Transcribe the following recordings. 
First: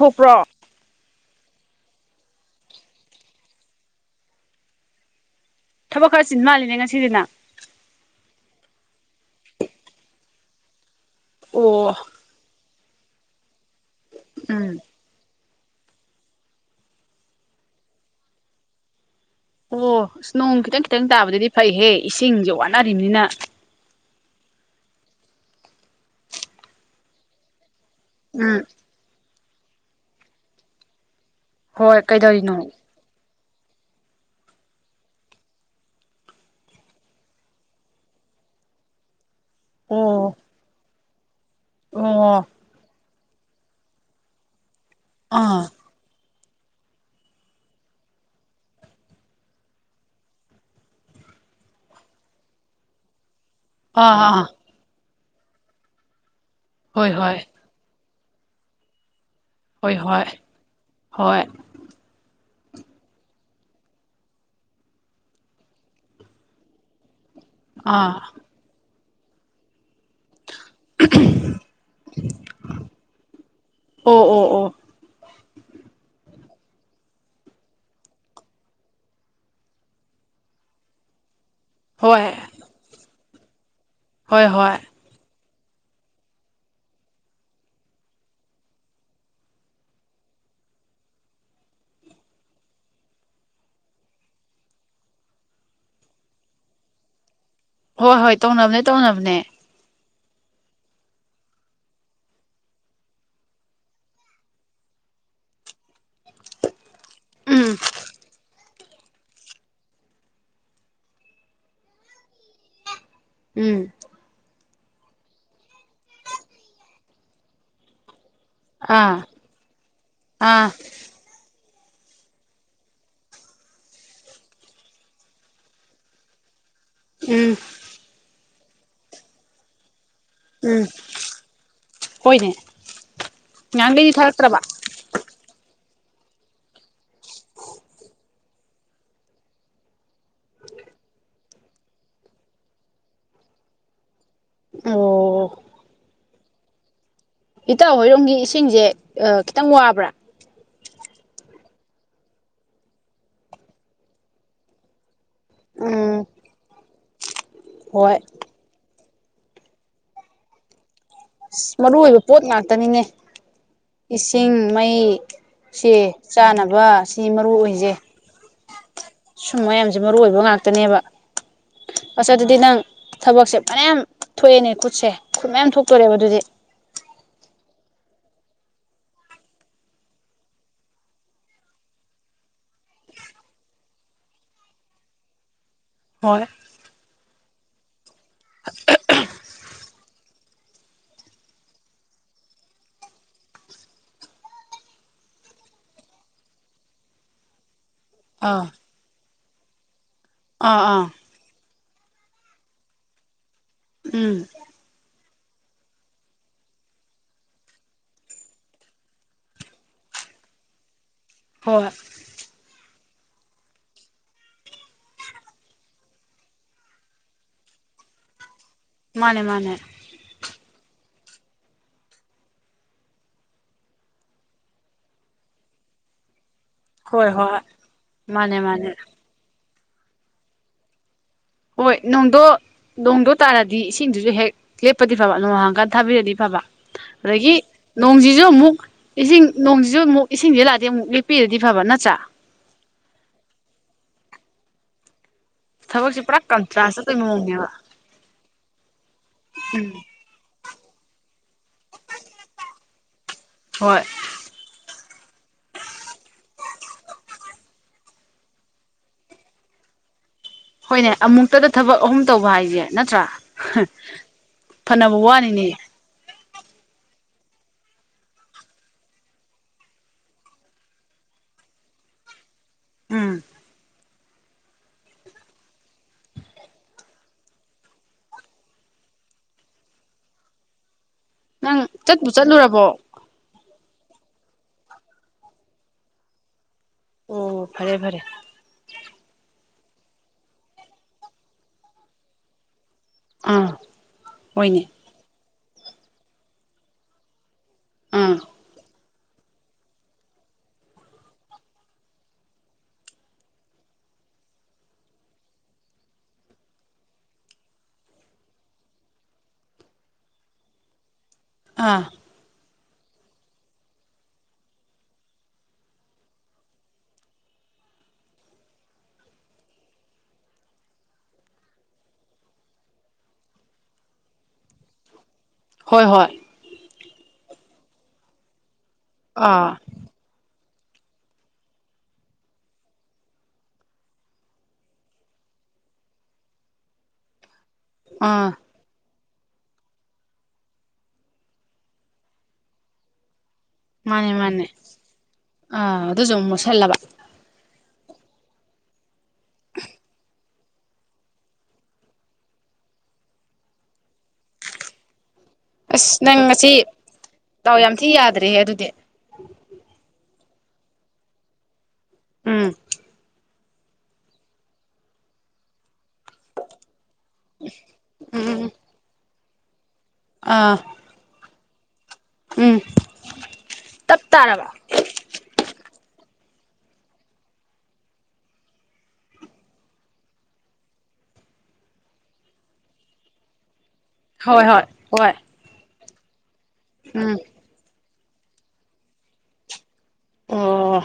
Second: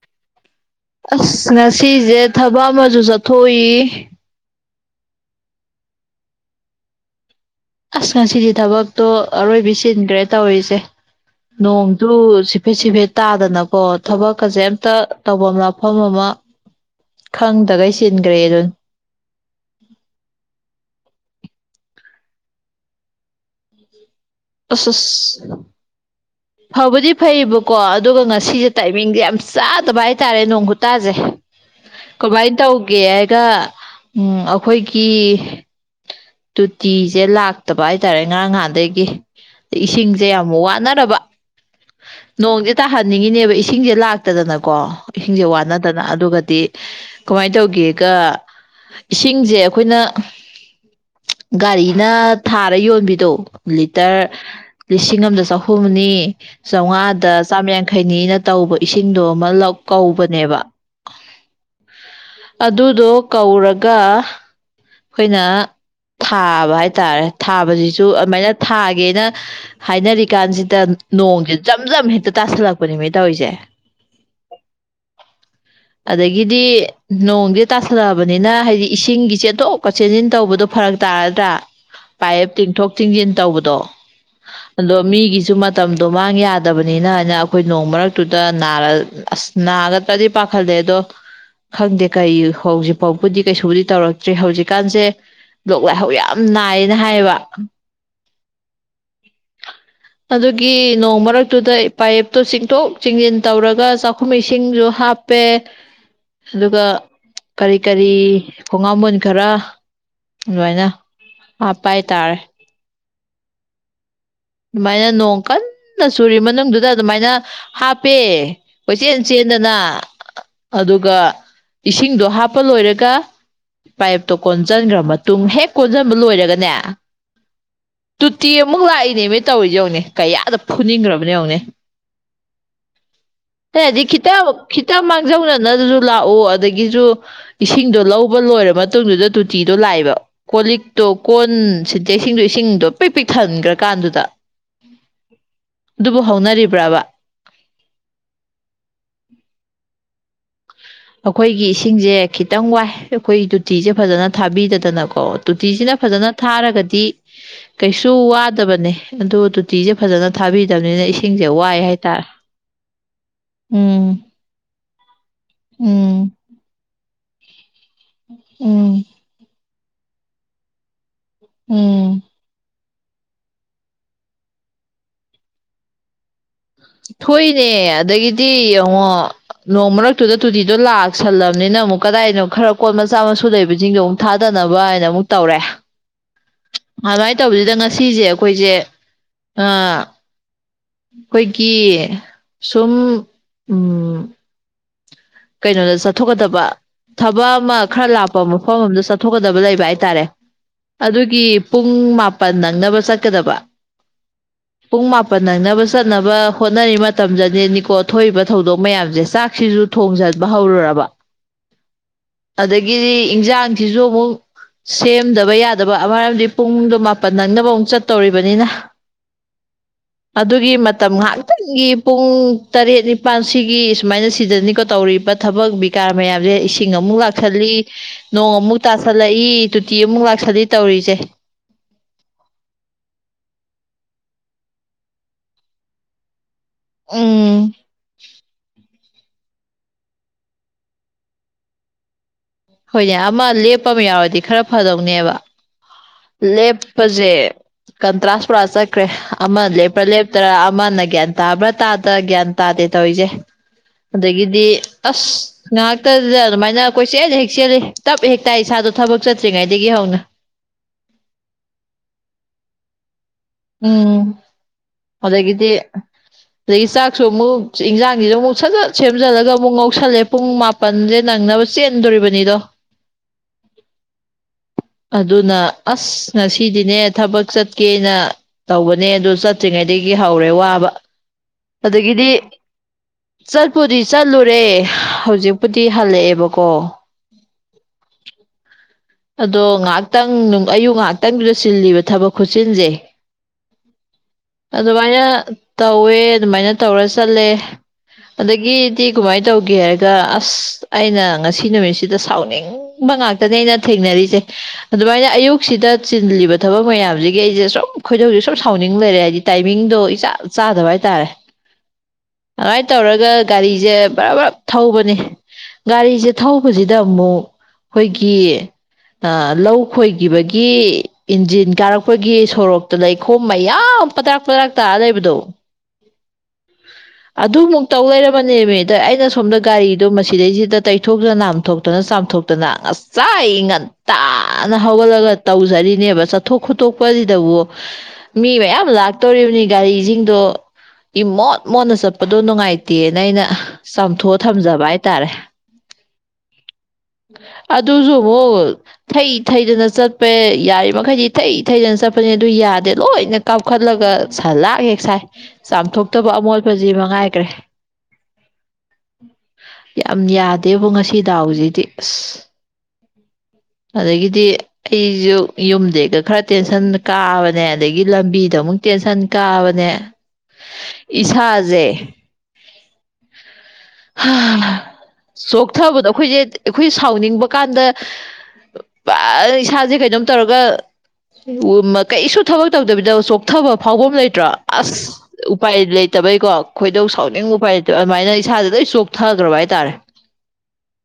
ꯍꯕ꯭ꯔꯣ ꯑꯁ ꯉꯁꯤꯁꯦ ꯊꯕꯛ ꯑꯃꯁꯨ ꯆꯠꯊꯣꯛꯏ ꯊꯕꯛ ꯈꯔ ꯆꯤꯟ ꯃꯥꯜꯂꯤꯅꯦ ꯉꯁꯤꯁꯤꯅ ꯑꯁ ꯉꯁꯤꯗꯤ ꯊꯕꯛꯇꯣ ꯑꯔꯣꯏꯕꯤ ꯆꯤꯟꯒ꯭ꯔꯦ ꯇꯧꯔꯤꯁꯦ ꯑꯣ ꯅꯣꯡꯖꯨ ꯐꯦꯠ ꯁꯤꯐꯦꯠ ꯇꯥꯗꯅꯀꯣ ꯊꯕꯛꯀꯁꯦ ꯎꯝ ꯑꯝꯇ ꯇꯧꯕꯝ ꯂꯥꯛꯐꯝ ꯑꯃ ꯈꯪꯗꯒꯩ ꯆꯤꯟꯒ꯭ꯔꯦ ꯑꯗꯨꯅꯤ ꯑꯣ ꯑꯁ ꯅꯣꯡ ꯈꯤꯇꯪ ꯈꯤꯇꯪ ꯇꯥꯕꯗꯨꯗꯤ ꯐꯩꯍꯦ ꯏꯁꯤꯡꯖꯦ ꯋꯥꯅꯔꯤꯕꯅꯤꯅ ꯑꯁ ꯑꯁ ꯐꯕꯗꯤ ꯐꯩꯔꯤꯕꯀꯣ ꯑꯗꯨꯒ ꯎꯝ ꯉꯁꯤꯁꯦ ꯇꯥꯏꯃꯤꯡꯁꯦ ꯌꯥꯝ ꯆꯥꯗꯕ ꯍꯥꯏꯇꯥꯔꯦ ꯅꯣꯡ ꯈꯨꯇꯥꯥꯖꯦ ꯍꯣꯏ ꯀꯃꯥꯏꯅ ꯀꯩꯗꯧꯔꯤꯅꯣ ꯇꯧꯒꯦ ꯍꯥꯏꯒ ꯎꯝ ꯑꯩꯈꯣꯏꯒꯤ ꯇꯨꯇꯤꯁꯦ ꯂꯥꯛꯇꯕ ꯍꯥꯏꯇꯥꯔꯦ ꯉꯔꯥꯡ ꯅꯍꯥꯟꯗꯒꯤ ꯏꯁꯤꯡꯖꯦ ꯑꯣ ꯌꯥꯝ ꯋꯥꯅꯔꯕ ꯑꯣ ꯅꯣꯡꯖꯦ ꯇꯥꯍꯟꯅꯤꯡꯉꯤꯅꯦꯕ ꯏꯁꯤꯡꯁꯦ ꯂꯥꯛꯇꯗꯅꯀꯣ ꯏꯁꯤꯡꯁꯦ ꯑꯥ ꯋꯥꯅꯗ ꯇꯅ ꯑꯗꯨꯒꯗꯤ ꯀꯃꯥꯏꯅ ꯇꯧꯒꯦꯒ ꯏꯁꯤꯡꯁꯦ ꯑꯩꯈꯣꯏꯅ ꯒꯥꯔꯤꯅ ꯊꯥꯔ ꯌꯣꯟꯕꯤꯗꯣ ꯑꯥ ꯂꯤꯇꯔ ꯑꯥ ꯂꯤꯁꯤꯡ ꯑꯃꯗ ꯆꯍꯨꯝꯅꯤ ꯍꯣꯏ ꯆꯥꯝꯃꯉꯥꯗ ꯍꯣꯏ ꯆꯥꯝꯃ ꯌꯥꯡꯈꯩꯅꯤꯅ ꯇꯧꯕ ꯏꯁꯤꯡꯗꯣ ꯑꯃ ꯂꯧ ꯍꯣꯏ ꯍꯣꯏ ꯀꯧꯕꯅꯦꯕ ꯍꯣꯏ ꯑꯗꯨꯗꯣ ꯀꯧꯔꯒ ꯑꯩꯈꯣꯏꯅ ꯊꯥꯕ ꯍꯥꯏꯇꯥꯔꯦ ꯊꯥꯕꯁꯤꯁꯨ ꯑꯥ ꯑꯗꯨꯃꯥꯏꯅ ꯊꯥꯒꯦꯅ ꯍꯥꯏꯅꯔꯤꯀꯥꯟꯖꯤ ꯗ ꯅꯣꯡꯖꯦ ꯖꯝ ꯖꯝ ꯍꯦꯛꯇ ꯇꯥꯁꯜꯂꯛꯄꯅꯤꯃꯦ ꯇꯧꯔꯤꯖꯦ ꯑꯣ ꯑꯣ ꯑꯣ ꯑꯗꯒꯤꯗꯤ ꯅꯣꯡꯗꯤ ꯇꯥꯁꯜꯂꯛꯑꯕꯅꯤꯅ ꯍꯥꯏꯗꯤ ꯏꯁꯤꯡꯒꯤꯁꯦꯇꯣꯞ ꯁꯤꯖꯤꯟ ꯇꯧꯕꯗꯣ ꯐꯔꯛ ꯇꯥꯔꯗ꯭ꯔꯥ ꯍꯣꯏ ꯄꯥꯏꯞ ꯇꯤꯡꯊꯣꯛ ꯇꯤꯡꯁꯤꯟ ꯇꯧꯕꯗꯣ ꯍꯣꯏ ꯍꯣꯏ ꯑꯣ ꯃꯤꯒꯤꯁꯨ ꯃꯇꯝꯗꯣ ꯃꯥꯡ ꯌꯥꯗꯕꯅꯤꯅ ꯍꯥꯏꯅ ꯑꯩꯈꯣꯏ ꯅꯣꯡ ꯃꯔꯛꯇꯨꯗ ꯅꯥꯔ ꯑꯁ ꯅꯒ ꯇꯗꯤ ꯄꯥꯈꯜꯗꯦꯗꯣ ꯈꯪꯗꯦ ꯀꯩ ꯍꯧꯖꯤꯛ ꯐꯥꯎꯕꯗꯤ ꯀꯩꯁꯨꯕꯨꯗꯤ ꯇꯧꯔꯛꯇ꯭ꯔꯤ ꯍꯧꯖꯤꯛ ꯍꯧꯖꯤ ꯀꯥꯟꯁꯦ ꯂꯣꯛ ꯂꯥꯏꯍꯥꯎ ꯌꯥꯝ ꯅꯥꯏꯌꯦꯅ ꯍꯥꯏꯌꯦꯕ ꯍꯣꯏ ꯍꯣꯏ ꯇꯧꯅꯕꯅꯦ ꯇꯧꯅꯕꯅꯦ [inaudible] ꯑꯗꯨꯒꯤ ꯅꯣꯡ ꯃꯔꯛꯇꯨꯗ ꯄꯥꯏꯞꯇꯣ ꯆꯤꯡꯊꯣꯛ ꯆꯤꯡꯁꯤꯟ ꯇꯧꯔꯒ ꯆꯥꯛꯈꯨꯝ ꯏꯁꯤꯡꯁꯨ ꯍꯥꯞ ꯍꯥꯞꯄꯦ ꯑꯗꯨꯒ ꯎꯝ ꯀꯔꯤ ꯀꯔꯤ ꯈꯣꯡꯉꯥꯝꯕꯣꯟ ꯈꯔ ꯑꯗꯨꯃꯥꯏꯅ ꯍꯥꯞꯄ ꯍꯥꯏꯇꯥꯔꯦ ꯎꯝ ꯑꯗꯨꯃꯥꯏꯅ ꯅꯣꯡ ꯀꯟꯅ ꯆꯨꯔꯤ ꯃꯅꯨꯡꯗꯨꯗ ꯑꯗꯨꯃꯥꯏꯅ ꯍꯥꯞꯄꯦ ꯀꯣꯏꯆꯦꯟ ꯑꯥ ꯆꯦꯟꯗꯅ ꯑꯥ ꯑꯗꯨꯒ ꯏꯁꯤꯡꯗꯣ ꯍꯥꯞꯄ ꯂꯣꯏꯔꯒ ꯄꯥꯏꯞꯇꯣ ꯀꯣꯟꯁꯤꯟꯈ꯭ꯔ ꯃꯇꯨꯡ ꯍꯦꯛ ꯀꯣꯟꯁꯤꯟꯕ ꯂꯣꯏꯔꯒꯅꯦ ꯎꯝ ꯇꯨꯇꯤ ꯑꯃꯨꯛ ꯂꯥꯛꯏꯅꯦꯕ ꯇꯧꯔꯤꯖꯦ ꯌꯦꯡꯉꯨꯅꯦ ꯀꯌꯥꯗ ꯎꯝ ꯐꯨꯅꯤꯡꯈ꯭ꯔꯕꯅꯣ ꯌꯦꯡꯉꯣꯅꯦ ꯍꯣꯏꯅꯦ ꯑꯩꯅ ꯍꯥꯏꯗꯤ ꯉꯍꯥꯟꯈꯩꯗꯤ ꯈꯤꯇ ꯊꯥꯔꯛꯇ꯭ꯔꯕ ꯈꯤꯇ ꯃꯥꯡꯖꯧꯅꯅꯁꯨ ꯂꯥꯛꯎ ꯑꯗꯒꯤꯁꯨ ꯏꯁꯤꯡꯗꯣ ꯂꯧ ꯂꯣꯏꯔ ꯃꯇꯨꯡꯗꯨꯗ ꯇꯨꯇꯤꯗꯣ ꯂꯥꯛꯑꯦꯕ ꯀꯣ ꯂꯤꯛꯇꯣ ꯎ ꯁꯤꯟꯇꯦꯛꯁꯤꯡꯗꯣ ꯏꯁꯤꯡꯗꯣ ꯄꯤꯛ ꯄꯤꯛ ꯊꯟꯈ꯭ꯔꯀꯥꯟꯗꯨꯗ ꯎꯝ ꯑꯗꯨꯕꯨ ꯍꯧꯅꯔꯤꯕ꯭ꯔꯥꯕ ꯏꯇꯥꯎ ꯍꯣꯏꯔꯣꯝꯒꯤ ꯏꯁꯤꯡꯁꯦ ꯈꯤꯇꯪ ꯋꯥꯕ꯭ꯔꯥ ꯑꯩꯈꯣꯏꯒꯤ ꯏꯁꯤꯡꯁꯦ ꯈꯤꯇꯪ ꯋꯥꯏ ꯑꯩꯈꯣꯏ ꯇꯣꯇꯤꯁꯦ ꯐꯖꯅ ꯊꯥꯕꯤꯗꯗꯅꯀꯣ ꯇꯨꯇꯤꯁꯤꯅ ꯎꯝ ꯐꯖꯅ ꯊꯥꯔꯒꯗꯤ ꯀꯩꯁꯨ ꯍꯣꯏ ꯑꯁ ꯋꯥꯗꯕꯅꯦ꯫ ꯑꯗ ꯇꯣꯇꯤꯁꯦ ꯐꯖꯅ ꯊꯥꯕꯤꯗꯕꯅꯤꯅ ꯁꯤꯡ ꯃꯔꯨ ꯑꯣꯏꯕ ꯄꯣꯠ ꯉꯥꯛꯇꯅꯤꯅꯦ ꯎꯝ ꯏꯁꯤꯡ ꯃꯩ ꯁꯦ ꯎꯝ ꯆꯥꯅꯕ ꯁꯤ ꯃꯔꯨ ꯑꯣꯏꯖꯦ꯫ ꯎꯝ ꯁꯨꯝꯕ ꯃꯌꯥꯝꯖꯦ ꯃꯔꯨ ꯑꯣꯏꯕ ꯉꯥꯛꯇꯅꯦꯕ꯫ ꯎꯝ ꯑꯁ ꯑꯗꯨꯗꯤ ꯅꯪ ꯊꯕꯛꯁꯦ ꯃꯌꯥꯝ ꯊꯣꯛꯑꯦꯅꯦ ꯈꯨꯠꯁꯦ ꯈꯨꯠ ꯃꯌꯥꯝ ꯊꯣꯛꯇꯣꯔꯦꯕ ꯑꯗꯨꯗꯤ ꯊꯣꯛꯏꯅꯦ ꯑꯗꯒꯤꯗꯤ ꯌꯦꯡꯉꯣ ꯅꯣꯡ ꯃꯔꯛꯇꯨꯗ ꯇꯨꯇꯤꯗꯣ ꯂꯥꯛꯁꯜꯂꯕꯅꯤꯅ ꯑꯃꯨꯛ ꯀꯗꯥꯏꯅꯣ ꯈꯔ ꯀꯣꯜ ꯃꯆꯥ ꯃꯁꯨ ꯂꯩꯕꯁꯤꯡꯗꯣ ꯊꯥꯗꯅꯕ ꯍꯥꯏꯅ ꯑꯃꯨꯛ ꯇꯧꯔꯦ꯫ ꯍꯣꯏ ꯑꯗꯨꯃꯥꯏꯅ ꯇꯧꯕꯁꯤꯗ ꯉꯁꯤꯁꯦ ꯑꯩꯈꯣꯏꯁꯦ ꯑ ꯑꯩꯈꯣꯏ ꯁꯨꯝ ꯎꯝ ꯀꯩꯅꯣꯗ ꯆꯠꯊꯣꯛꯀꯗꯕ ꯊꯕꯛ ꯑꯃ ꯈꯔ ꯂꯥꯞꯄ ꯑꯥ ꯃꯐꯝ ꯑꯃꯗ ꯊꯣꯛꯀꯗꯕ ꯂꯩꯕ ꯍꯥꯏꯇꯥꯔꯦ ꯑꯥ ꯑꯥ ꯑꯗꯨꯒꯤ ꯄꯨꯡ ꯃꯥꯄꯜ ꯅꯪꯅꯕ ꯆꯠꯀꯗꯕ ꯎꯝ ꯄꯨꯡ ꯃꯥꯄꯟ ꯅꯪꯅꯕ ꯆꯠꯅꯕ ꯍꯣꯠꯅꯔꯤ ꯃꯇꯝꯗꯅꯦꯀꯣ ꯊꯣꯛꯏꯕ ꯊꯧꯗꯣꯛ ꯃꯌꯥꯝꯁꯦ ꯆꯥꯛꯁꯤꯁꯨ ꯊꯣꯡꯖꯟꯕ ꯍꯧꯔꯨꯔꯕ ꯍꯣ ꯍꯣꯏ꯫ ꯑꯗꯒꯤꯗꯤ ꯏꯟꯁꯥꯡꯁꯤꯁꯨ ꯑꯃꯨꯛ ꯁꯦꯝꯗꯕ ꯌꯥꯗꯕ ꯃꯔꯝꯗꯤ ꯄꯨꯡꯗꯣ ꯃꯥꯄꯜ ꯅꯪꯅꯕ ꯑꯃꯨꯛ ꯆꯠꯇꯧꯔꯤꯕꯅꯤꯅ ꯃꯥꯅꯦ ꯃꯥꯅꯦ ꯑꯗꯨꯒꯤ ꯃꯇꯝ ꯉꯥꯏꯍꯥꯛꯇꯪꯒꯤ ꯄꯨꯡ ꯇꯔꯦꯠ ꯅꯤꯄꯥꯜ ꯁꯤꯒꯤ ꯁꯨꯃꯥꯏꯅ ꯁꯤꯗꯅꯤꯀꯣ ꯇꯧꯔꯤꯕ ꯊꯕꯛ ꯕꯤꯀꯥꯔ ꯃꯌꯥꯝꯁꯦ ꯏꯁꯤꯡ ꯑꯃꯨꯛ ꯍꯣꯏ ꯍꯣꯏ ꯂꯥꯛꯁꯤꯜꯂꯤ ꯅꯣꯡ ꯃꯥꯅꯦ ꯑꯃꯨꯛ ꯃꯥꯅꯦ ꯇꯥ ꯍꯂꯛꯏ ꯇꯨꯇꯤ ꯑꯃꯨꯛ ꯂꯥꯛꯁꯜꯂꯤ ꯇꯧꯔꯤꯁꯦ ꯍꯣꯏ ꯅꯣꯡꯗꯣ ꯅꯣꯡꯗꯣ ꯇꯥꯔꯗꯤ ꯏꯁꯤꯡꯗꯨꯁꯨ ꯍꯦꯛ ꯂꯦꯞꯄꯗꯤ ꯐꯕ ꯅꯣꯡꯍꯥꯡꯀꯥꯟ ꯊꯥꯕꯤꯔꯗꯤ ꯐꯕ꯫ ꯑꯗꯒꯤ ꯎꯝ ꯅꯣꯡꯁꯤꯁꯨ ꯑꯃꯨꯛ ꯏꯁꯤꯡ ꯅꯣꯡꯁꯤꯁꯨ ꯑꯃꯨꯛ ꯏꯁꯤꯡꯗꯤ ꯂꯥꯛꯇꯦ ꯑꯃꯨꯛ ꯂꯦꯞꯄꯤꯔꯗꯤ ꯐꯕꯥ ꯅꯠꯇ꯭ꯔꯥ ꯍꯣꯏꯅꯦ ꯑꯃ ꯂꯦꯞꯄ ꯑꯃ ꯌꯥꯎꯔꯗꯤ ꯈꯔ ꯐꯗꯧꯅꯦꯕ ꯊꯕꯛꯁꯦ ꯄꯨꯔꯥ ꯀꯟꯇ꯭ꯔꯥꯁ ꯆꯠꯇꯣꯏ ꯂꯦꯞꯄꯖꯦ ꯃꯑꯣꯡꯅꯦꯕ ꯀꯟꯇ꯭ꯔꯥꯁ ꯄꯨꯔꯥ ꯆꯠꯈ꯭ꯔꯦ ꯑꯃꯅ ꯎꯝ ꯂꯦꯞꯄ꯭ꯔꯥ ꯂꯦꯞꯇ꯭ꯔꯥ ꯑꯃꯅ ꯒ꯭ꯌꯥꯟ ꯇꯥꯕ꯭ꯔꯥ ꯇꯥꯗ ꯒ꯭ꯌꯥꯟ ꯇꯥꯗꯦ ꯇꯧꯔꯤꯁꯦ ꯍꯣꯏ ꯑꯗꯒꯤꯗꯤ ꯑꯁ ꯉꯥꯛꯇꯗ ꯑꯗꯨꯃꯥꯏꯅ ꯀꯣꯏꯆꯦꯟ ꯍꯦꯛ ꯆꯦꯜꯂꯤ ꯇꯞ ꯍꯦꯛꯇꯥꯏ ꯏꯁꯥꯗꯣ ꯊꯕꯛ ꯆꯠꯇ꯭ꯔꯤꯉꯩꯗꯒꯤ ꯍꯧꯅ꯫ ꯍꯣꯏꯅꯦ ꯑꯃꯨꯛꯇꯗ ꯊꯕꯛ ꯑꯍꯨꯝ ꯇꯧꯕ ꯍꯥꯏꯁꯦ ꯅꯠꯇ꯭ꯔꯥ ꯎꯝ ꯐꯅꯕ ꯑꯗꯒꯤ ꯋꯥꯅꯤꯅꯦ ꯗꯤ ꯑꯗꯩ ꯆꯥꯛꯁꯨ ꯑꯃꯨꯛ ꯏꯟꯖꯥꯡꯖꯤꯖꯨ ꯑꯃꯨꯛ ꯁꯠꯖꯠ ꯁꯦꯝꯖꯜꯂꯒ ꯑꯃꯨꯛ ꯉꯧꯁꯜꯂꯦ ꯄꯨꯡ ꯄꯟꯖ‌ꯦ ꯅꯪꯅꯕ ꯆꯦꯟꯗꯣꯔꯤꯕꯅꯤꯗꯣ ꯎꯝ ꯑꯗꯨꯅ ꯑꯁ ꯉꯁꯤꯗꯤꯅꯦ ꯊꯕꯛ ꯆꯠꯀꯦꯅ ꯇꯧꯕꯅꯦ ꯑꯗꯨ ꯆꯠꯇ꯭ꯔꯤꯉꯩꯗꯒꯤ ꯍꯧꯔꯦ ꯋꯥꯕ ꯅꯪ ꯆꯠꯄꯨ ꯑꯗꯒꯤꯗꯤ ꯆꯠꯂꯨꯔꯕꯣ ꯆꯠꯄꯨꯗꯤ ꯆꯠꯂꯨꯔꯦ ꯍꯧꯖꯤꯛꯄꯨꯗꯤ ꯍꯜꯂꯛꯑꯦꯕꯀꯣ ꯑꯣ ꯐꯔꯦ ꯐꯔꯦ ꯑꯗꯣ ꯉꯥꯍꯥꯛꯇꯪ ꯑꯌꯨꯛ ꯉꯥꯍꯥꯛꯇꯪꯗꯨꯗ ꯆꯜꯂꯤꯕ ꯊꯕꯛ ꯈꯨꯠꯆꯤꯟꯁꯦ ꯑꯥ ꯍꯣꯏꯅꯦ ꯑꯗꯨꯃꯥꯏꯅ ꯇꯧꯋꯦ ꯑꯗꯨꯃꯥꯏꯅ ꯇꯧꯔ ꯆꯠꯂꯦ ꯑꯥ ꯑꯗꯒꯤ ꯇꯦ ꯀꯃꯥꯏꯅ ꯇꯧꯒꯦ ꯍꯥꯏꯔꯒ ꯑꯁ ꯑꯩꯅ ꯉꯁꯤ ꯅꯨꯃꯤꯠꯁꯤꯗ ꯁꯥꯎꯅꯤꯡꯕ ꯉꯥꯛꯇꯅꯦ ꯑꯩꯅ ꯊꯦꯡꯅꯔꯤꯁꯦ ꯑꯗꯨꯃꯥꯏꯅ ꯑꯌꯨꯛꯁꯤꯗ ꯆꯤꯜꯂꯤꯕ ꯊꯕꯛ ꯃꯌꯥꯝꯁꯤꯒꯤ ꯑꯩꯁꯦ ꯁꯨꯝ ꯑꯩꯈꯣꯏꯗ ꯖ‌ꯦ ꯁꯨꯝ ꯁꯥꯎꯅꯤꯡ ꯂꯩꯔꯦ ꯍꯥꯏꯗꯤ ꯇꯥꯏꯃꯤꯡꯗꯣ ꯏꯆꯥ ꯆꯥꯗꯕ ꯍꯥꯏꯇꯥꯔꯦ ꯑꯥ ꯑꯃꯥꯏ ꯇꯧꯔꯒ ꯒꯥꯔꯤꯖ‌ꯦ ꯕꯔꯞ ꯕꯔꯥꯞ ꯊꯧꯕꯅꯤ ꯒꯥꯔꯤꯖ‌ꯦ ꯊꯧꯕꯖꯤꯗ ꯑꯃꯨꯛ ꯑꯩꯈꯣꯏꯒꯤ ꯑ ꯂꯧ ꯈꯣꯏꯒꯤꯕꯒꯤ꯫ ꯏꯟꯖꯤꯟ ꯀꯥꯔꯛꯄꯒꯤ ꯁꯣꯔꯣꯛꯇ ꯂꯩꯈꯣꯝꯃꯌꯥꯝ ꯄꯗ꯭ꯔꯥꯛ ꯄꯗ꯭ꯔꯥꯛ ꯇꯥꯔ ꯂꯩꯕꯗꯣ ꯍꯣꯏ ꯍꯣꯏ ꯑꯗꯨꯃꯨꯛꯇꯧ ꯂꯩꯔꯕꯅꯦ ꯃꯤ ꯑꯩꯅ ꯁꯣꯝꯗ ꯑꯥ ꯒꯥꯔꯤ ꯑꯗꯨ ꯃꯁꯤꯗꯩꯁꯤꯗ ꯇꯩꯊꯣꯛꯇꯅ ꯅꯥꯝꯊꯣꯛꯇꯅ ꯆꯥꯝꯊꯣꯛꯇꯅ ꯉꯁꯥꯏ ꯉꯟ ꯉꯟꯇꯥꯅ ꯍꯧꯒꯠꯂꯒ ꯇꯧꯖꯔꯤꯅꯦꯕ ꯆꯠꯊꯣꯛ ꯈꯣꯠꯇꯣꯛꯄꯖꯤꯗꯕꯨ꯫ ꯑꯥ ꯃꯤ ꯃꯌꯥꯝ ꯂꯥꯛ ꯇꯧꯔꯤꯕꯅꯤ ꯒꯥꯔꯤꯖꯤꯡꯗꯣ ꯏ ꯃꯣꯠ ꯃꯣꯠꯅ ꯆꯠꯄꯗꯣ ꯅꯨꯡꯉꯥꯏꯇꯦꯅ ꯑꯩꯅ ꯃꯥꯅꯦ ꯆꯥꯝꯊꯣꯛꯑ ꯃꯥꯅꯦ ꯊꯝꯖꯕ ꯍꯥꯏꯇꯥꯔꯦ ꯑꯥ ꯑꯗꯨꯁꯨ ꯑꯃꯨꯛ ꯃꯣꯠꯁꯜꯂꯕ ꯑꯗꯨꯖꯨ ꯑꯃꯨꯛ ꯊꯩ ꯊꯩꯗꯅ ꯆꯠꯄꯦ ꯌꯥꯔꯤꯃꯈꯩꯗꯤ ꯊꯩ ꯊꯩꯗꯅ ꯆꯠꯄꯅꯦ ꯑꯗꯨ ꯌꯥꯗꯦ ꯂꯣꯏꯅ ꯀꯥꯞꯈꯠꯂꯒ ꯁꯂꯥꯛ ꯍꯦꯛ ꯁꯥꯏ꯫ ꯑꯁ ꯆꯥꯝꯊꯣꯛꯇꯕ ꯅꯪ ꯉꯁꯤ ꯑꯃꯣꯠꯄꯖꯤ ꯃꯉꯥꯏꯒ꯭ꯔ‌ꯦ ꯗꯥꯎ ꯌꯥꯝ ꯊꯤ ꯌꯥꯗ꯭ꯔꯦꯍꯦ ꯑꯗꯨꯗꯤ ꯌꯥꯝ ꯌꯥꯗꯦꯕ‌ꯣ ꯉꯁꯤ ꯗꯥꯎꯖꯤꯗꯤ ꯑꯁ ꯎꯝ ꯑꯗꯒꯤꯗꯤ ꯑꯩꯖꯨ ꯌꯨꯝꯗꯩꯒ ꯈꯔ ꯇꯦꯟꯁꯟ ꯀꯥꯕꯅꯦ ꯑꯗꯒꯤ ꯎꯝ ꯎꯝ ꯂꯝꯕꯤꯗ ꯎꯝ ꯑꯃꯨꯛ ꯇꯦꯟꯁꯟ ꯀꯥꯕꯅꯦ ꯑꯥ ꯏꯁꯥꯖ‌ꯦ ꯎꯝ꯫ ꯇꯞ ꯇꯥꯔꯕ ꯍꯥ ꯆꯣꯛꯊꯕꯗꯣ ꯑꯩꯈꯣꯏꯖ‌ꯦ ꯑꯩꯈꯣꯏ ꯁꯥꯎꯅꯤꯡꯕ ꯀꯥꯟꯗ ꯕ ꯏꯁꯥꯖꯦ ꯀꯩꯅꯣꯝ ꯇꯧꯔꯒ ꯎ ꯀꯩꯁꯨ ꯊꯕꯛ ꯇꯧꯗꯕꯤꯗ ꯆꯣꯛꯊꯕ ꯐꯥꯎꯕ ꯃ ꯂꯩ ꯇ꯭ꯔꯣ ꯍꯣꯏ ꯍꯣꯏ ꯍꯣꯏ ꯑꯁ ꯎꯄꯥꯏ ꯂꯩꯇꯕꯩꯀꯣ ꯈꯣꯏꯗꯧ ꯎꯝ ꯁꯥꯎꯅꯤꯡꯕ ꯎꯄꯥꯏ ꯂꯩꯇ ꯑꯗꯨꯃꯥꯏꯅ ꯏꯁꯥꯗ ꯂ‌ꯣꯏ ꯆꯣꯛꯊꯥꯒ꯭ꯔꯕ ꯍꯥꯏꯇꯥꯥꯔꯦ ꯑꯣ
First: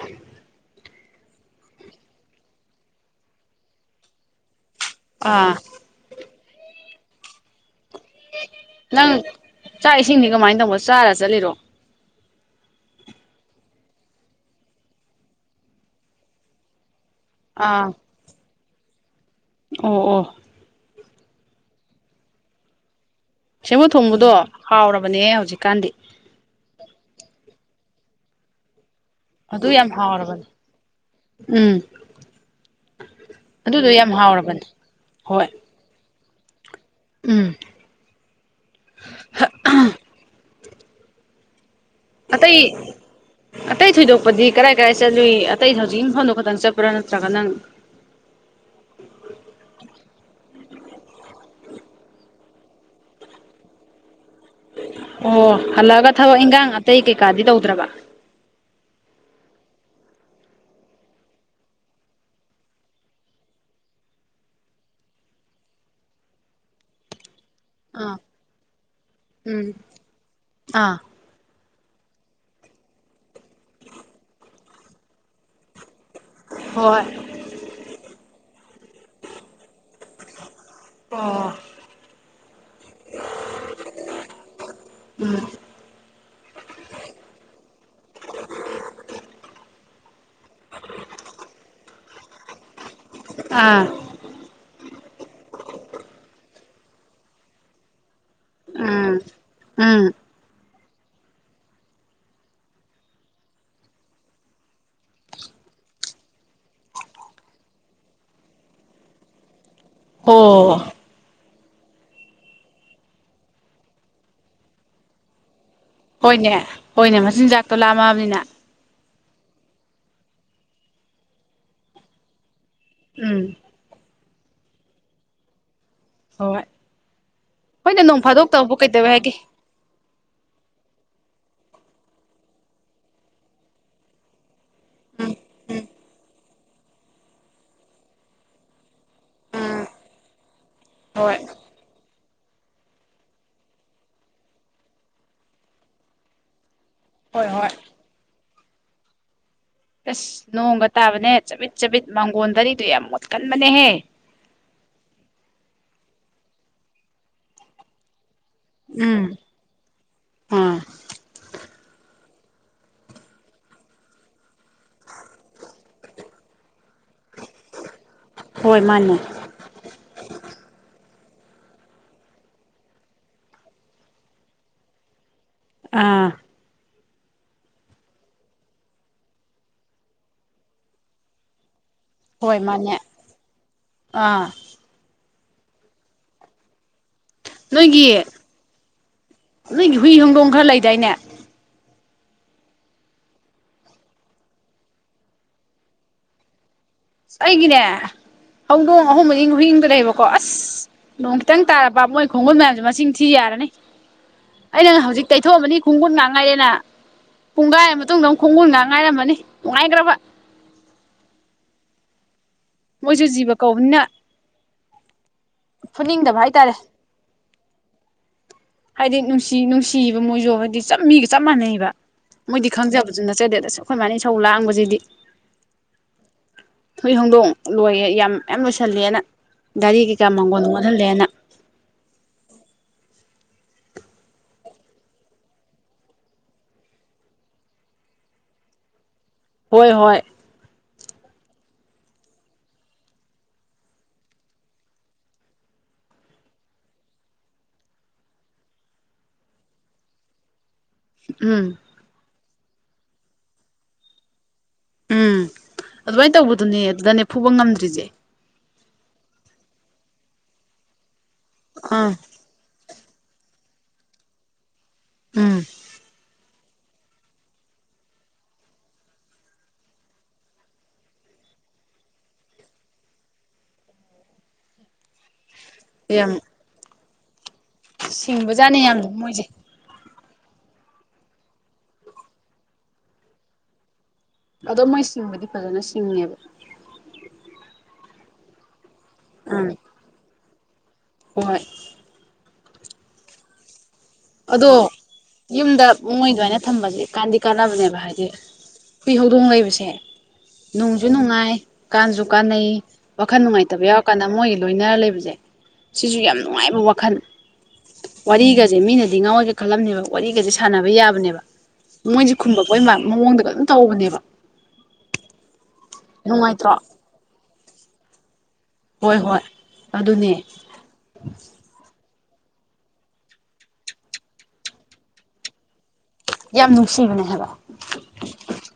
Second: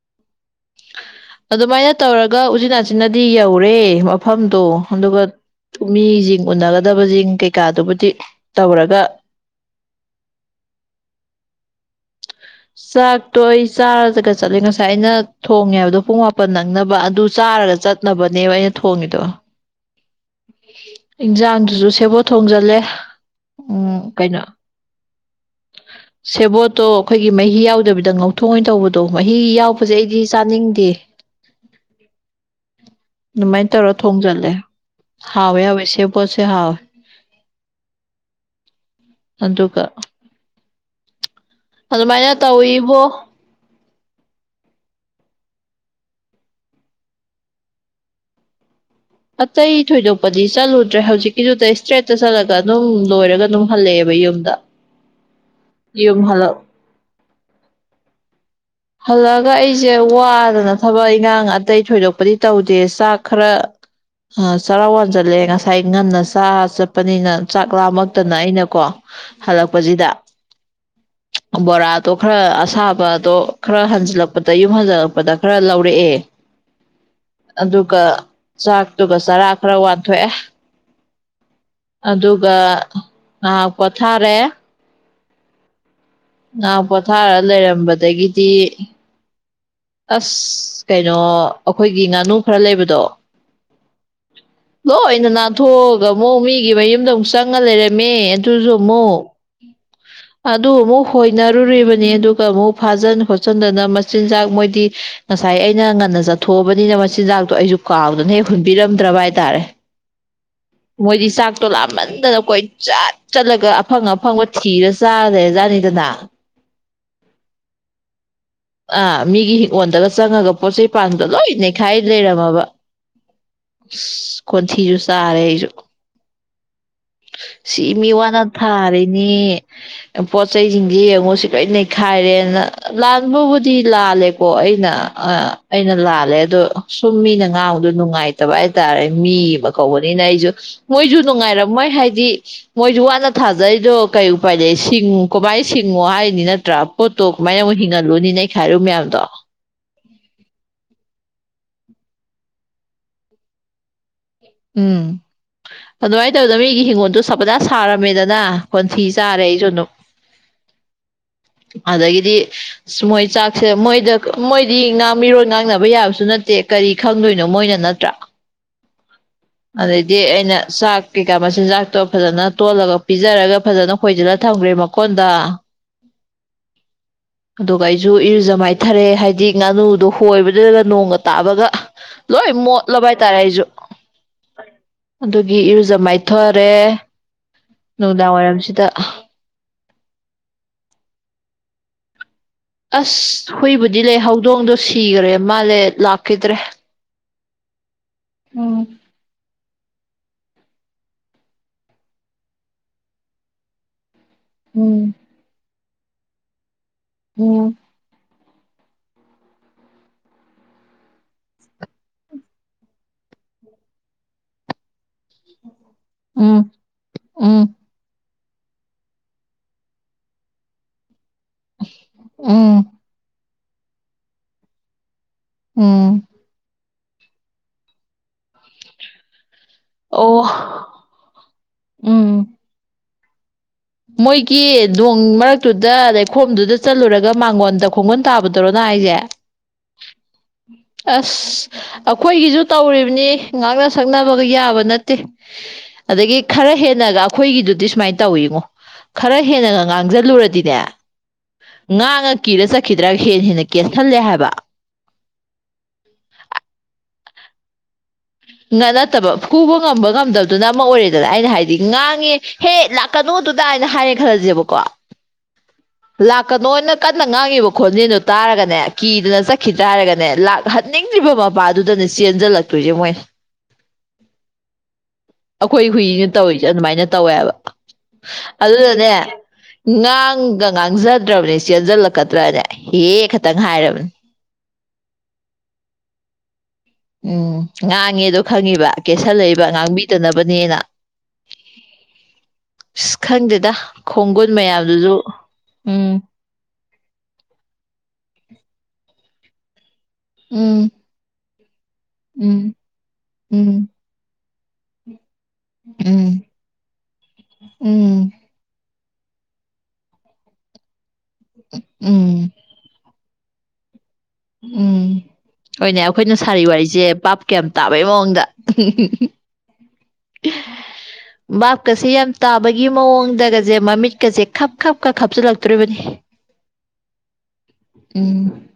ꯑꯗꯨꯃꯥꯏꯅ ꯇꯧꯔꯒ ꯎꯆꯤꯟ ꯅꯥꯆꯤꯟꯅꯗꯤ ꯌꯧꯔꯦ ꯃꯐꯝꯗꯣ꯫ ꯑꯗꯨꯒ ꯑꯥ ꯃꯤꯖꯤꯡ ꯎꯅꯒꯗꯕꯖꯤꯡ ꯀꯩꯀꯥꯗꯨꯕꯨꯗꯤ ꯇꯧꯔꯒ ꯅꯪ ꯆꯥꯛ ꯏꯁꯤꯡꯗꯤ ꯀꯃꯥꯏꯅ ꯇꯧꯕ ꯆꯥꯔ ꯆꯠꯂꯤꯔꯣ ꯆꯥꯛꯇꯣꯏ ꯑꯩ ꯆꯥꯔꯒ ꯆꯠꯂꯦ ꯉꯁꯥꯏ ꯑꯩꯅ ꯊꯣꯡꯉꯦ ꯍꯥꯏꯕꯗꯣ ꯄꯨꯡ ꯃꯥꯄꯟ ꯅꯪꯅꯕ ꯑꯗꯨ ꯆꯥꯔꯒ ꯑꯥ ꯆꯠꯅꯕꯅꯦꯕ ꯑꯩꯅ ꯊꯣꯡꯉꯤꯗꯣ꯫ ꯑꯣ ꯑꯣ ꯏꯟꯖꯥꯡꯗꯨꯖꯨ ꯁꯦꯕꯣꯠ ꯊꯣꯡꯖꯜꯂꯦ ꯁꯦꯡꯕ ꯎꯝ ꯊꯣꯡꯕꯗꯣ ꯀꯩꯅꯣ ꯍꯥꯎꯔꯕꯅꯦ ꯍꯧꯖꯤꯛꯀꯥꯟꯗꯤ ꯁꯦꯕꯣꯠꯇꯣ ꯑꯩꯈꯣꯏꯒꯤ ꯃꯍꯤ ꯌꯥꯎꯗꯕꯤꯗ ꯉꯧꯊꯣꯛꯑꯣ ꯑꯣꯏꯅ ꯇꯧꯕꯗꯣ ꯑꯗꯣ ꯃꯍꯤ ꯑꯗꯨ ꯌꯥꯝ ꯌꯥꯎꯕꯁꯦ ꯑꯩꯗꯤ ꯍꯥꯎꯔꯕꯅꯦ ꯆꯥꯅꯤꯡꯗꯦ ꯎꯝ ꯑꯗꯨꯃꯥꯏꯅ ꯑꯗꯨꯗꯣ ꯇꯧꯔ ꯌꯥꯝ ꯊꯣꯡꯖꯜꯂꯦ ꯍꯥꯎꯔꯕꯅꯦ ꯍꯣꯏ ꯍꯥꯎꯋꯦ ꯍꯥꯎꯋꯦ ꯁꯦ ꯄꯣꯠꯁꯦ ꯍꯥꯎꯋꯦ ꯎꯝ ꯑꯗꯨꯒ ꯑꯗꯨꯃꯥꯏꯅ ꯑꯇꯩ ꯇꯧꯋꯤꯕꯣ꯫ ꯑꯇꯩ ꯊꯣꯏꯗꯣꯛꯄꯗꯤ ꯀꯔꯥꯏ ꯀꯔꯥꯏ ꯆꯠꯂꯨꯏ ꯑꯇꯩ ꯍꯧꯖꯤꯛ ꯏꯪꯐꯝꯗꯣ ꯈꯛꯇꯪ ꯆꯠꯄ꯭ꯔꯥ ꯅꯠꯇ꯭ꯔꯒ ꯅꯪ ꯑꯇꯩ ꯊꯣꯏꯗꯣꯛꯄꯗꯤ ꯆꯠꯂꯨꯗ꯭ꯔꯦ ꯍꯧꯖꯤꯛꯀꯤꯗꯨꯗ ꯏꯁꯇ꯭ꯔꯦꯠꯇ ꯆꯠꯂꯒ ꯑꯗꯨꯝ ꯂꯣꯏꯔꯒ ꯑꯗꯨꯝ ꯍꯜꯂꯛꯑꯦꯕ ꯌꯨꯝꯗ ꯑꯣ ꯍꯜꯂꯛꯑꯒ ꯌꯨꯝ ꯊꯕꯛ ꯍꯜꯂꯛ ꯏꯟꯈꯥꯡ ꯑꯇꯩ ꯀꯩꯀꯥꯗꯤ ꯇꯧꯗ꯭ꯔꯕ ꯍꯜꯂꯛꯑꯒ ꯑꯩꯁꯦ ꯋꯥꯗꯅ ꯊꯕꯛ ꯏꯉꯥꯡ ꯑꯇꯩ ꯊꯣꯏꯗꯣꯛꯄꯗꯤ ꯇꯧꯗꯦ ꯆꯥꯛ ꯈꯔ ꯑ ꯆꯔꯥꯛ ꯋꯥꯟ ꯆꯠꯂꯦ ꯉꯁꯥꯏ ꯉꯟꯅ ꯆꯥ ꯆꯠꯄꯅꯤꯅ ꯆꯥꯛ ꯑꯥ ꯂꯥꯃꯛꯇꯅ ꯑꯩꯅꯀꯣ ꯎꯝ ꯍꯜꯂꯛꯄꯁꯤꯗ ꯑꯥ ꯕꯣꯔꯥꯗꯣ ꯈꯔ ꯑꯁꯥꯕꯗꯣ ꯈꯔ ꯍꯟꯖꯤꯜꯂꯛꯄꯗ ꯌꯨꯝ ꯍꯟꯖꯜꯂꯛꯄꯗ ꯈꯔ ꯂꯧꯔꯛꯑꯦ ꯍꯣꯏ ꯑꯗꯨꯒ ꯆꯥꯛꯇꯨꯒ ꯆꯔꯥ ꯈꯔ ꯋꯥꯟꯊꯣꯛꯑꯦ ꯑ ꯑꯗꯨꯒ ꯉꯥꯏꯍꯥꯛ ꯄꯣꯊꯥꯔꯦ ꯎꯝ ꯑ ꯄꯣꯊꯥꯔ ꯂꯩꯔꯝꯕꯗꯒꯤꯗꯤ ꯑꯁ ꯀꯩꯅꯣ ꯑꯩꯈꯣꯏꯒꯤ ꯉꯥꯅꯨ ꯈꯔ ꯂꯩꯕꯗꯣ꯫ ꯑꯥ ꯎꯝ ꯂꯣꯏꯅ ꯅꯥꯟꯊꯣꯛꯑꯒ ꯑꯃꯨꯛ ꯃꯤꯒꯤ ꯃꯌꯨꯝꯗ ꯑꯃꯨꯛ ꯆꯪꯉ ꯂꯩꯔꯝꯃꯦ ꯑꯗꯨꯁꯨ ꯑꯃꯨꯛ ꯎꯝ ꯎꯝ ꯑꯗꯨ ꯑꯃꯨꯛ ꯍꯣꯏꯅꯔꯨꯔꯤꯕꯅꯤ ꯑꯗꯨꯒ ꯑꯃꯨꯛ ꯐꯥꯖꯟ ꯈꯣꯠꯆꯤꯟꯗꯅ ꯃꯆꯤꯟꯖꯥꯛ ꯃꯣꯏ ꯤ ꯉꯁꯥꯏ ꯑꯩꯅ ꯉꯟꯅ ꯆꯠꯊꯣꯛꯑꯕꯅꯤꯅ ꯃꯆꯤꯟꯖꯥꯛꯇꯣ ꯑꯩꯁꯨ ꯀꯥꯎꯗꯨꯅ ꯍꯦꯛ ꯍꯨꯟꯕꯤꯔꯝꯗ꯭ꯔꯕ ꯍꯥꯏꯇꯥꯔꯦ ꯑꯣ ꯃꯣꯏꯗꯤ ꯆꯥꯛꯇꯣ ꯂꯥꯃꯟꯗꯅ ꯀꯣꯏ ꯆꯠ ꯆꯠꯂꯒ ꯑꯐꯪ ꯑꯐꯪꯕ ꯊꯤꯔ ꯆꯥꯔꯦꯖꯥꯠꯅꯤꯗꯅ ꯍꯣꯏꯅꯦ ꯍꯣꯏꯅꯦ ꯃꯆꯤꯟꯖꯥꯛꯇꯣ ꯂꯥꯝꯃꯛꯑꯕꯅꯤꯅ꯫ ꯑꯥ ꯃꯤꯒꯤ ꯍꯤꯡꯒꯣꯜꯗꯒ ꯆꯪꯉꯒ ꯄꯣꯠ ꯆꯩ ꯄꯥꯟꯗꯣ ꯂꯣꯏ ꯅꯩꯈꯥꯏ ꯂꯩꯔꯝꯃꯕ ꯎꯝ ꯀꯣꯊꯤꯁꯨ ꯁꯥꯔꯦ ꯑꯩꯁꯨ ꯍ ꯁꯤ ꯃꯤ ꯋꯥꯅ ꯀꯩꯗꯧꯋꯦ ꯍꯥꯏꯒꯦ ꯊꯥꯔꯤꯅꯦ ꯄꯣꯠꯆꯩꯖꯤꯡꯖꯦ ꯌꯦꯡꯉꯨ ꯁꯤ ꯂꯣꯏ ꯅꯩꯈꯥꯏꯔꯦꯅ ꯂꯥꯟꯕꯕꯨꯗꯤ ꯂꯥꯜꯂꯦꯀꯣ ꯑꯩ꯫ ꯑꯩꯅ ꯎꯝ ꯑꯩꯅ ꯂꯥꯜꯂꯦ ꯑꯗꯣ ꯁꯨꯝ ꯃꯤꯅ ꯉꯥꯡꯕꯗꯣ ꯅꯨꯡꯉꯥꯏꯇꯕ ꯍꯥꯏꯇꯥꯔꯦ ꯃꯤ ꯑꯃ ꯎꯝ ꯀꯧꯕꯅꯤꯅ ꯑꯩꯖꯨ ꯃꯣꯏꯖꯨ ꯍꯣꯏ ꯅꯨꯡꯉꯥꯏꯔꯝ ꯃꯣꯏ ꯍꯥꯏꯗꯤ ꯃꯣꯏꯖꯨ ꯋꯥꯅ ꯊꯥꯖꯔꯤꯗꯣ ꯀꯩ ꯎꯄꯥꯏ ꯂꯩ ꯁꯤꯡꯉꯨ ꯀꯃꯥꯏ ꯁꯤꯡꯉꯣ ꯍꯥꯏꯅꯤ ꯅꯠꯇ꯭ꯔꯥ꯫ ꯄꯣꯠꯇꯣ ꯍꯣꯏ ꯀꯃꯥꯏꯅ ꯍꯣꯏ ꯑꯃꯨꯛ ꯍꯤꯡꯍꯜꯂꯨꯅꯤꯅꯦ ꯑꯩ ꯍꯥꯏꯔꯨ ꯃꯌꯥꯝꯗꯣ ꯑꯁ ꯅꯣꯡꯒ ꯇꯥꯕꯅꯦ ꯆꯕꯤꯠ ꯆꯕꯤꯠ ꯃꯥꯡꯒꯣꯟ ꯔꯤꯗꯨꯣ ꯌꯥꯝ ꯃꯣꯠꯀꯟꯕꯅꯦꯍꯦ ꯎꯝ ꯑꯗꯨꯃꯥꯏꯅ ꯇꯧꯗꯅ ꯃꯤꯒꯤ ꯍꯤꯡꯒꯣꯟꯗꯣ ꯁꯕꯅꯥꯁ ꯁꯥꯔꯝꯃꯦꯗꯅ꯫ ꯀꯣꯟꯊꯤ ꯆꯥꯔꯦ ꯑꯩꯁꯨ ꯑꯗꯨꯨ ꯑ ꯑꯗꯒꯤꯗꯤ ꯃꯣꯏ ꯆꯥꯛꯁꯦ ꯃꯣꯏꯗ ꯃꯣꯏꯗꯤ ꯉ ꯃꯤꯔꯣꯟ ꯉꯥꯡꯅꯕ ꯌꯥꯕꯁꯨ ꯅꯠꯇꯦ ꯀꯔꯤ ꯈꯪꯗꯣꯏꯗꯣ ꯃꯣꯏꯅ ꯅꯠꯇ꯭ꯔꯥ꯫ ꯍꯣꯏ ꯃꯥꯅꯦ ꯑꯗꯩꯗꯤ ꯑꯩꯅ ꯆꯥꯛ ꯀꯩꯀꯥ ꯃꯆꯤꯟꯖꯥꯛꯇꯣ ꯐꯖꯅ ꯇꯣꯜꯂꯒ ꯄꯤꯖꯔꯒ ꯐꯖꯅ ꯈꯣꯏꯖꯤꯜꯂ ꯊꯝꯈ꯭ꯔꯦ ꯀꯟꯗ ꯑꯥ [unintelligible] ꯑꯗꯨꯒ ꯑꯩꯁꯨ ꯏꯔꯨꯖ ꯃꯥꯏꯊꯔꯦ ꯍꯥꯏꯗꯤ ꯉꯥꯅꯨꯗꯣ ꯍꯣꯏꯕꯗꯨꯒ ꯅꯣꯡꯒ ꯇꯥꯕꯒ ꯂꯣꯏ ꯍꯣꯏ ꯃꯥꯅꯦ ꯃꯣꯠꯂꯕ ꯍꯥꯏꯇꯥꯔꯦ ꯑꯩꯁꯨ ꯑꯥ ꯑꯗꯨꯒꯤ ꯏꯔꯨꯖ ꯃꯥꯏꯊꯔꯦ ꯅꯣꯏꯒꯤ ꯅꯨꯡꯗꯥꯡ ꯋꯥꯏꯔꯝꯁꯤꯗ ꯅꯣꯏꯒꯤ ꯍꯨꯏ ꯍꯧꯗꯣꯡ ꯈꯔ ꯂꯩꯗꯥꯏꯅꯦ ꯑꯁ ꯍꯨꯏꯕꯨꯗꯤ ꯂꯩ ꯍꯧꯗꯣꯡꯗꯣ ꯁꯤꯒꯔꯦ ꯃꯥꯜꯂꯦ ꯂꯥꯛꯈꯤꯗ꯭ꯔꯦ ꯑꯩꯒꯤ ꯅꯦ ꯎꯝ ꯍꯧꯗꯣꯡ ꯑꯍꯨꯝ ꯃꯔꯤ ꯑꯃꯒꯥ ꯍꯨꯏ ꯑꯃꯒꯥ ꯂꯩꯑꯦ ꯕꯀꯣ ꯑꯁ ꯅꯣꯡ ꯈꯤꯇꯪ ꯇꯥꯔꯕ ꯃꯣꯏ ꯈꯣꯡꯒꯟ ꯃꯌꯥꯝꯁꯦ ꯃꯁꯤꯡ ꯊꯤ ꯌꯥꯔꯅꯤ ꯑꯩꯅ ꯎꯝ ꯍꯧꯖꯤꯛ ꯇꯩꯊꯣꯛꯑꯃꯅꯤ ꯈꯣꯡꯒꯨꯟ ꯉꯥꯛ ꯉꯥꯏꯔꯦꯅ ꯎꯝ ꯄꯨꯡꯒꯥꯏ ꯃꯇꯨꯡꯗ ꯑꯃꯨꯛ ꯈꯣꯡꯒꯨꯟ ꯉꯥꯛ ꯉꯥꯏꯔꯝꯃꯅꯤ ꯅꯨꯡꯉꯥꯏꯈ꯭ꯔꯕ ꯃꯣꯏꯁꯨ ꯖꯤꯕ ꯀꯧꯕꯅꯤꯅ ꯐꯨꯠꯅꯤꯡꯗꯕ ꯎꯝ ꯍꯥꯏꯇꯥꯔꯦ ꯎꯝ ꯍꯥꯏꯗꯤ ꯅꯨꯡꯁꯤ ꯅꯨꯡꯁꯤꯕ ꯃꯣꯏꯁꯨ ꯍꯥꯏꯗꯤ ꯆꯞꯃꯤꯒ ꯆꯞ ꯃꯥꯟꯅꯩꯑꯕ ꯃꯣꯏꯗꯤ ꯎꯝ ꯈꯪꯖꯕꯁꯨ ꯅꯠꯆꯗꯦꯗꯁꯨꯨꯝ ꯑꯩꯈꯣꯏ ꯃꯥꯅ ꯏꯁꯧꯂꯥꯡꯕ ꯁꯤꯗꯤ ꯎꯝ ꯍꯏ ꯍꯣꯡꯗꯣꯡ ꯂꯣꯏꯌꯦ ꯌꯥꯝ ꯌꯥꯝ ꯂꯣꯏꯁꯜꯂꯦꯅ ꯒꯥꯔꯤ ꯀꯩꯀꯥ ꯑꯣ ꯃꯥꯡꯒꯣꯟꯜ ꯃꯠꯍꯜꯂꯦꯅ ꯎꯝ ꯃꯣꯏꯒꯤ ꯅꯣꯡ ꯃꯔꯛꯇꯨꯗ ꯂꯩꯩꯈꯣꯝꯗꯨꯗ ꯆꯠꯂꯨꯔꯒ ꯃꯥꯡꯒꯣꯟꯗ ꯈꯣꯡꯒꯨꯣꯟ ꯇꯥꯕ ꯗꯣꯔꯥ ꯍꯥꯏꯖꯦ ꯍꯣꯏ ꯍꯣꯏ ꯑꯁ ꯑꯩꯈꯣꯏꯒꯤꯁꯨ ꯇꯧꯔꯤꯕꯅꯤ ꯉꯥꯛꯅ ꯁꯛꯅꯕꯒ ꯌꯥꯕ ꯅꯠꯇꯦ ꯑꯗꯒꯤ ꯈꯔ ꯍꯦꯟꯅꯒ ꯑꯩꯈꯣꯏꯒꯤꯗꯨꯗꯤ ꯁꯨꯃꯥꯏꯅ ꯇꯧꯋꯤꯉꯣ ꯈꯔ ꯍꯦꯟꯅꯒ ꯉꯥꯡꯁꯤꯜꯂꯨꯔꯗꯤꯅꯦ ꯎꯝ ꯉꯥꯡꯉ ꯀꯤꯔ ꯆꯠꯈꯤꯗ꯭ꯔꯒ ꯍꯦꯟꯅ ꯍꯦꯟꯅ ꯀꯦꯁꯜꯂꯦ ꯍꯥꯏꯕ ꯎꯝ ꯑꯗꯨꯃꯥꯏꯅ ꯇꯧꯕꯗꯨꯅꯦ ꯑꯗꯨꯗꯅꯦ ꯐꯨꯕ ꯉꯝꯗ꯭ꯔꯤꯁꯦ ꯅꯠꯇꯕ ꯐꯨꯕ ꯉꯝꯕ ꯉꯝꯗꯕꯗꯨꯅ ꯑꯃ ꯑꯣꯏꯔꯦꯗꯅ ꯑꯩꯅ ꯍꯥꯏꯗꯤ ꯑꯥ ꯉꯥꯡꯉꯦ ꯍꯦ ꯂꯥꯛꯀꯅꯨꯗꯨꯗꯅ ꯍꯥꯏꯔꯦ ꯈꯜꯂꯖꯦꯕꯀꯣ ꯎꯝ ꯂꯥꯛꯀꯅꯣꯅ ꯀꯟꯅ ꯉꯥꯡꯉꯤꯕ ꯈꯣꯟꯖꯦꯟꯗꯣ ꯇꯥꯔꯒꯅꯦ ꯀꯤꯗꯅ ꯆꯠꯈꯤꯗ꯭ꯔ ꯍꯥꯏꯔꯒꯅꯦ ꯂꯥꯛ ꯍꯠ ꯅꯤꯡꯗ꯭ꯔꯤꯕ ꯃꯄꯥꯗꯨꯗꯅꯦ ꯆꯦꯟꯖꯜꯂꯛꯇꯣꯏꯖꯦ ꯃꯣꯏꯅ ꯑꯩꯈꯣꯏ ꯍꯨꯏꯅ ꯌꯥꯝ ꯇꯧꯔꯤꯁꯦ ꯑꯗꯨꯃꯥꯏꯅ ꯇꯧꯋꯦꯕ ꯁꯤꯡꯕꯖꯥꯠꯅꯦ ꯌꯥꯝ ꯑꯗꯨꯅꯅꯦ ꯃꯣꯏꯁꯦ ꯉꯥꯡꯒ ꯉꯥꯡꯖꯗ꯭ꯔꯕꯅꯦ ꯆꯦꯟꯖꯜꯂꯛꯀꯗ꯭ꯔꯅꯦ ꯍꯦ ꯈꯇꯪ ꯍꯥꯏꯔꯕꯅꯦ ꯑꯗꯣ ꯃꯣꯏ ꯁꯤꯡꯕꯗꯤ ꯐꯖꯅ ꯁꯤꯡꯉꯦꯕ ꯎꯝ ꯉꯥꯡꯉꯦꯗꯣ ꯈꯪꯉꯤꯕ ꯀꯦꯁꯜꯂꯛꯏꯕ ꯎꯝ ꯉꯥꯡꯕꯤꯗꯅꯕꯅꯦꯅ ꯍꯣꯏ ꯏꯁ ꯈꯪꯗꯦꯗ ꯈꯣꯡꯒꯨꯟ ꯑꯗꯣ ꯃꯌꯥꯝꯗꯨꯁꯨ ꯌꯨꯝꯗ ꯎꯝ ꯃꯣꯏ ꯑꯗꯨꯃꯥꯏꯅ ꯊꯝꯕꯁꯦ ꯀꯥꯟꯗꯤ ꯀꯥꯟꯅꯕꯅꯦꯕ ꯍꯥꯏꯗꯤ ꯍꯨꯏ ꯍꯧꯗꯣꯡ ꯂꯩꯕꯁꯦ ꯎꯝ ꯅꯨꯡꯁꯨ ꯅꯨꯡꯉꯥꯏ ꯀꯥꯟꯖꯨ ꯀꯥꯟꯅꯩ ꯎꯝ ꯋꯥꯈꯜ ꯅꯨꯡꯉꯥꯏꯇꯕ ꯎꯝ ꯌꯥꯎꯔꯀꯥꯟꯗ ꯃꯣꯏꯒ ꯂꯣꯏꯅꯔ ꯂꯩꯕꯖꯦ ꯁꯤꯁꯨ ꯎꯝ ꯌꯥꯝ ꯅꯨꯡꯉꯥꯏꯕ ꯋꯥꯈꯜ ꯎꯝ ꯋꯥꯔꯤꯒꯁꯦ ꯃꯤꯅꯗꯤ ꯉꯥꯎꯋꯦꯒ ꯈꯜꯂꯝꯅꯦꯕ ꯋꯥꯔꯤꯒꯁꯦ ꯁꯥꯟꯅꯕ ꯌꯥꯕꯅꯦꯕ ꯃꯣꯏꯁꯦ ꯎꯝ ꯈꯨꯝꯃꯛꯄꯩ ꯃꯥꯟꯕꯩ ꯃꯑꯣꯡꯗ ꯒ ꯑꯗꯨꯝ ꯇꯧꯕꯅꯦꯕ ꯎꯝ ꯍꯣꯅꯦ ꯑꯩꯈꯣꯏꯅ ꯁꯥꯔꯤ ꯅꯨꯡꯉꯥꯏꯇ꯭ꯔꯣ ꯋꯥꯔꯤꯁꯦ ꯕꯥꯞꯀꯥ ꯌꯥꯝ ꯇꯥꯕꯩ ꯃꯑꯣꯡꯗ ꯍꯣꯏ ꯍꯣꯏ ꯑꯗꯨꯅꯦ ꯕꯥꯞ ꯀꯥꯁꯦ ꯌꯥꯝ ꯇꯥꯕꯒꯤ ꯃꯑꯣꯡꯗꯒꯁꯦ ꯃꯃꯤꯠꯀꯁꯦ ꯈꯞ ꯈꯞ ꯈ ꯈꯞꯆꯤꯜꯂꯛꯇꯣꯔꯤꯕꯅꯤ ꯌꯥꯝ ꯅꯨꯡꯁꯤꯕꯅꯦ ꯍꯥꯏꯕ ꯎꯝ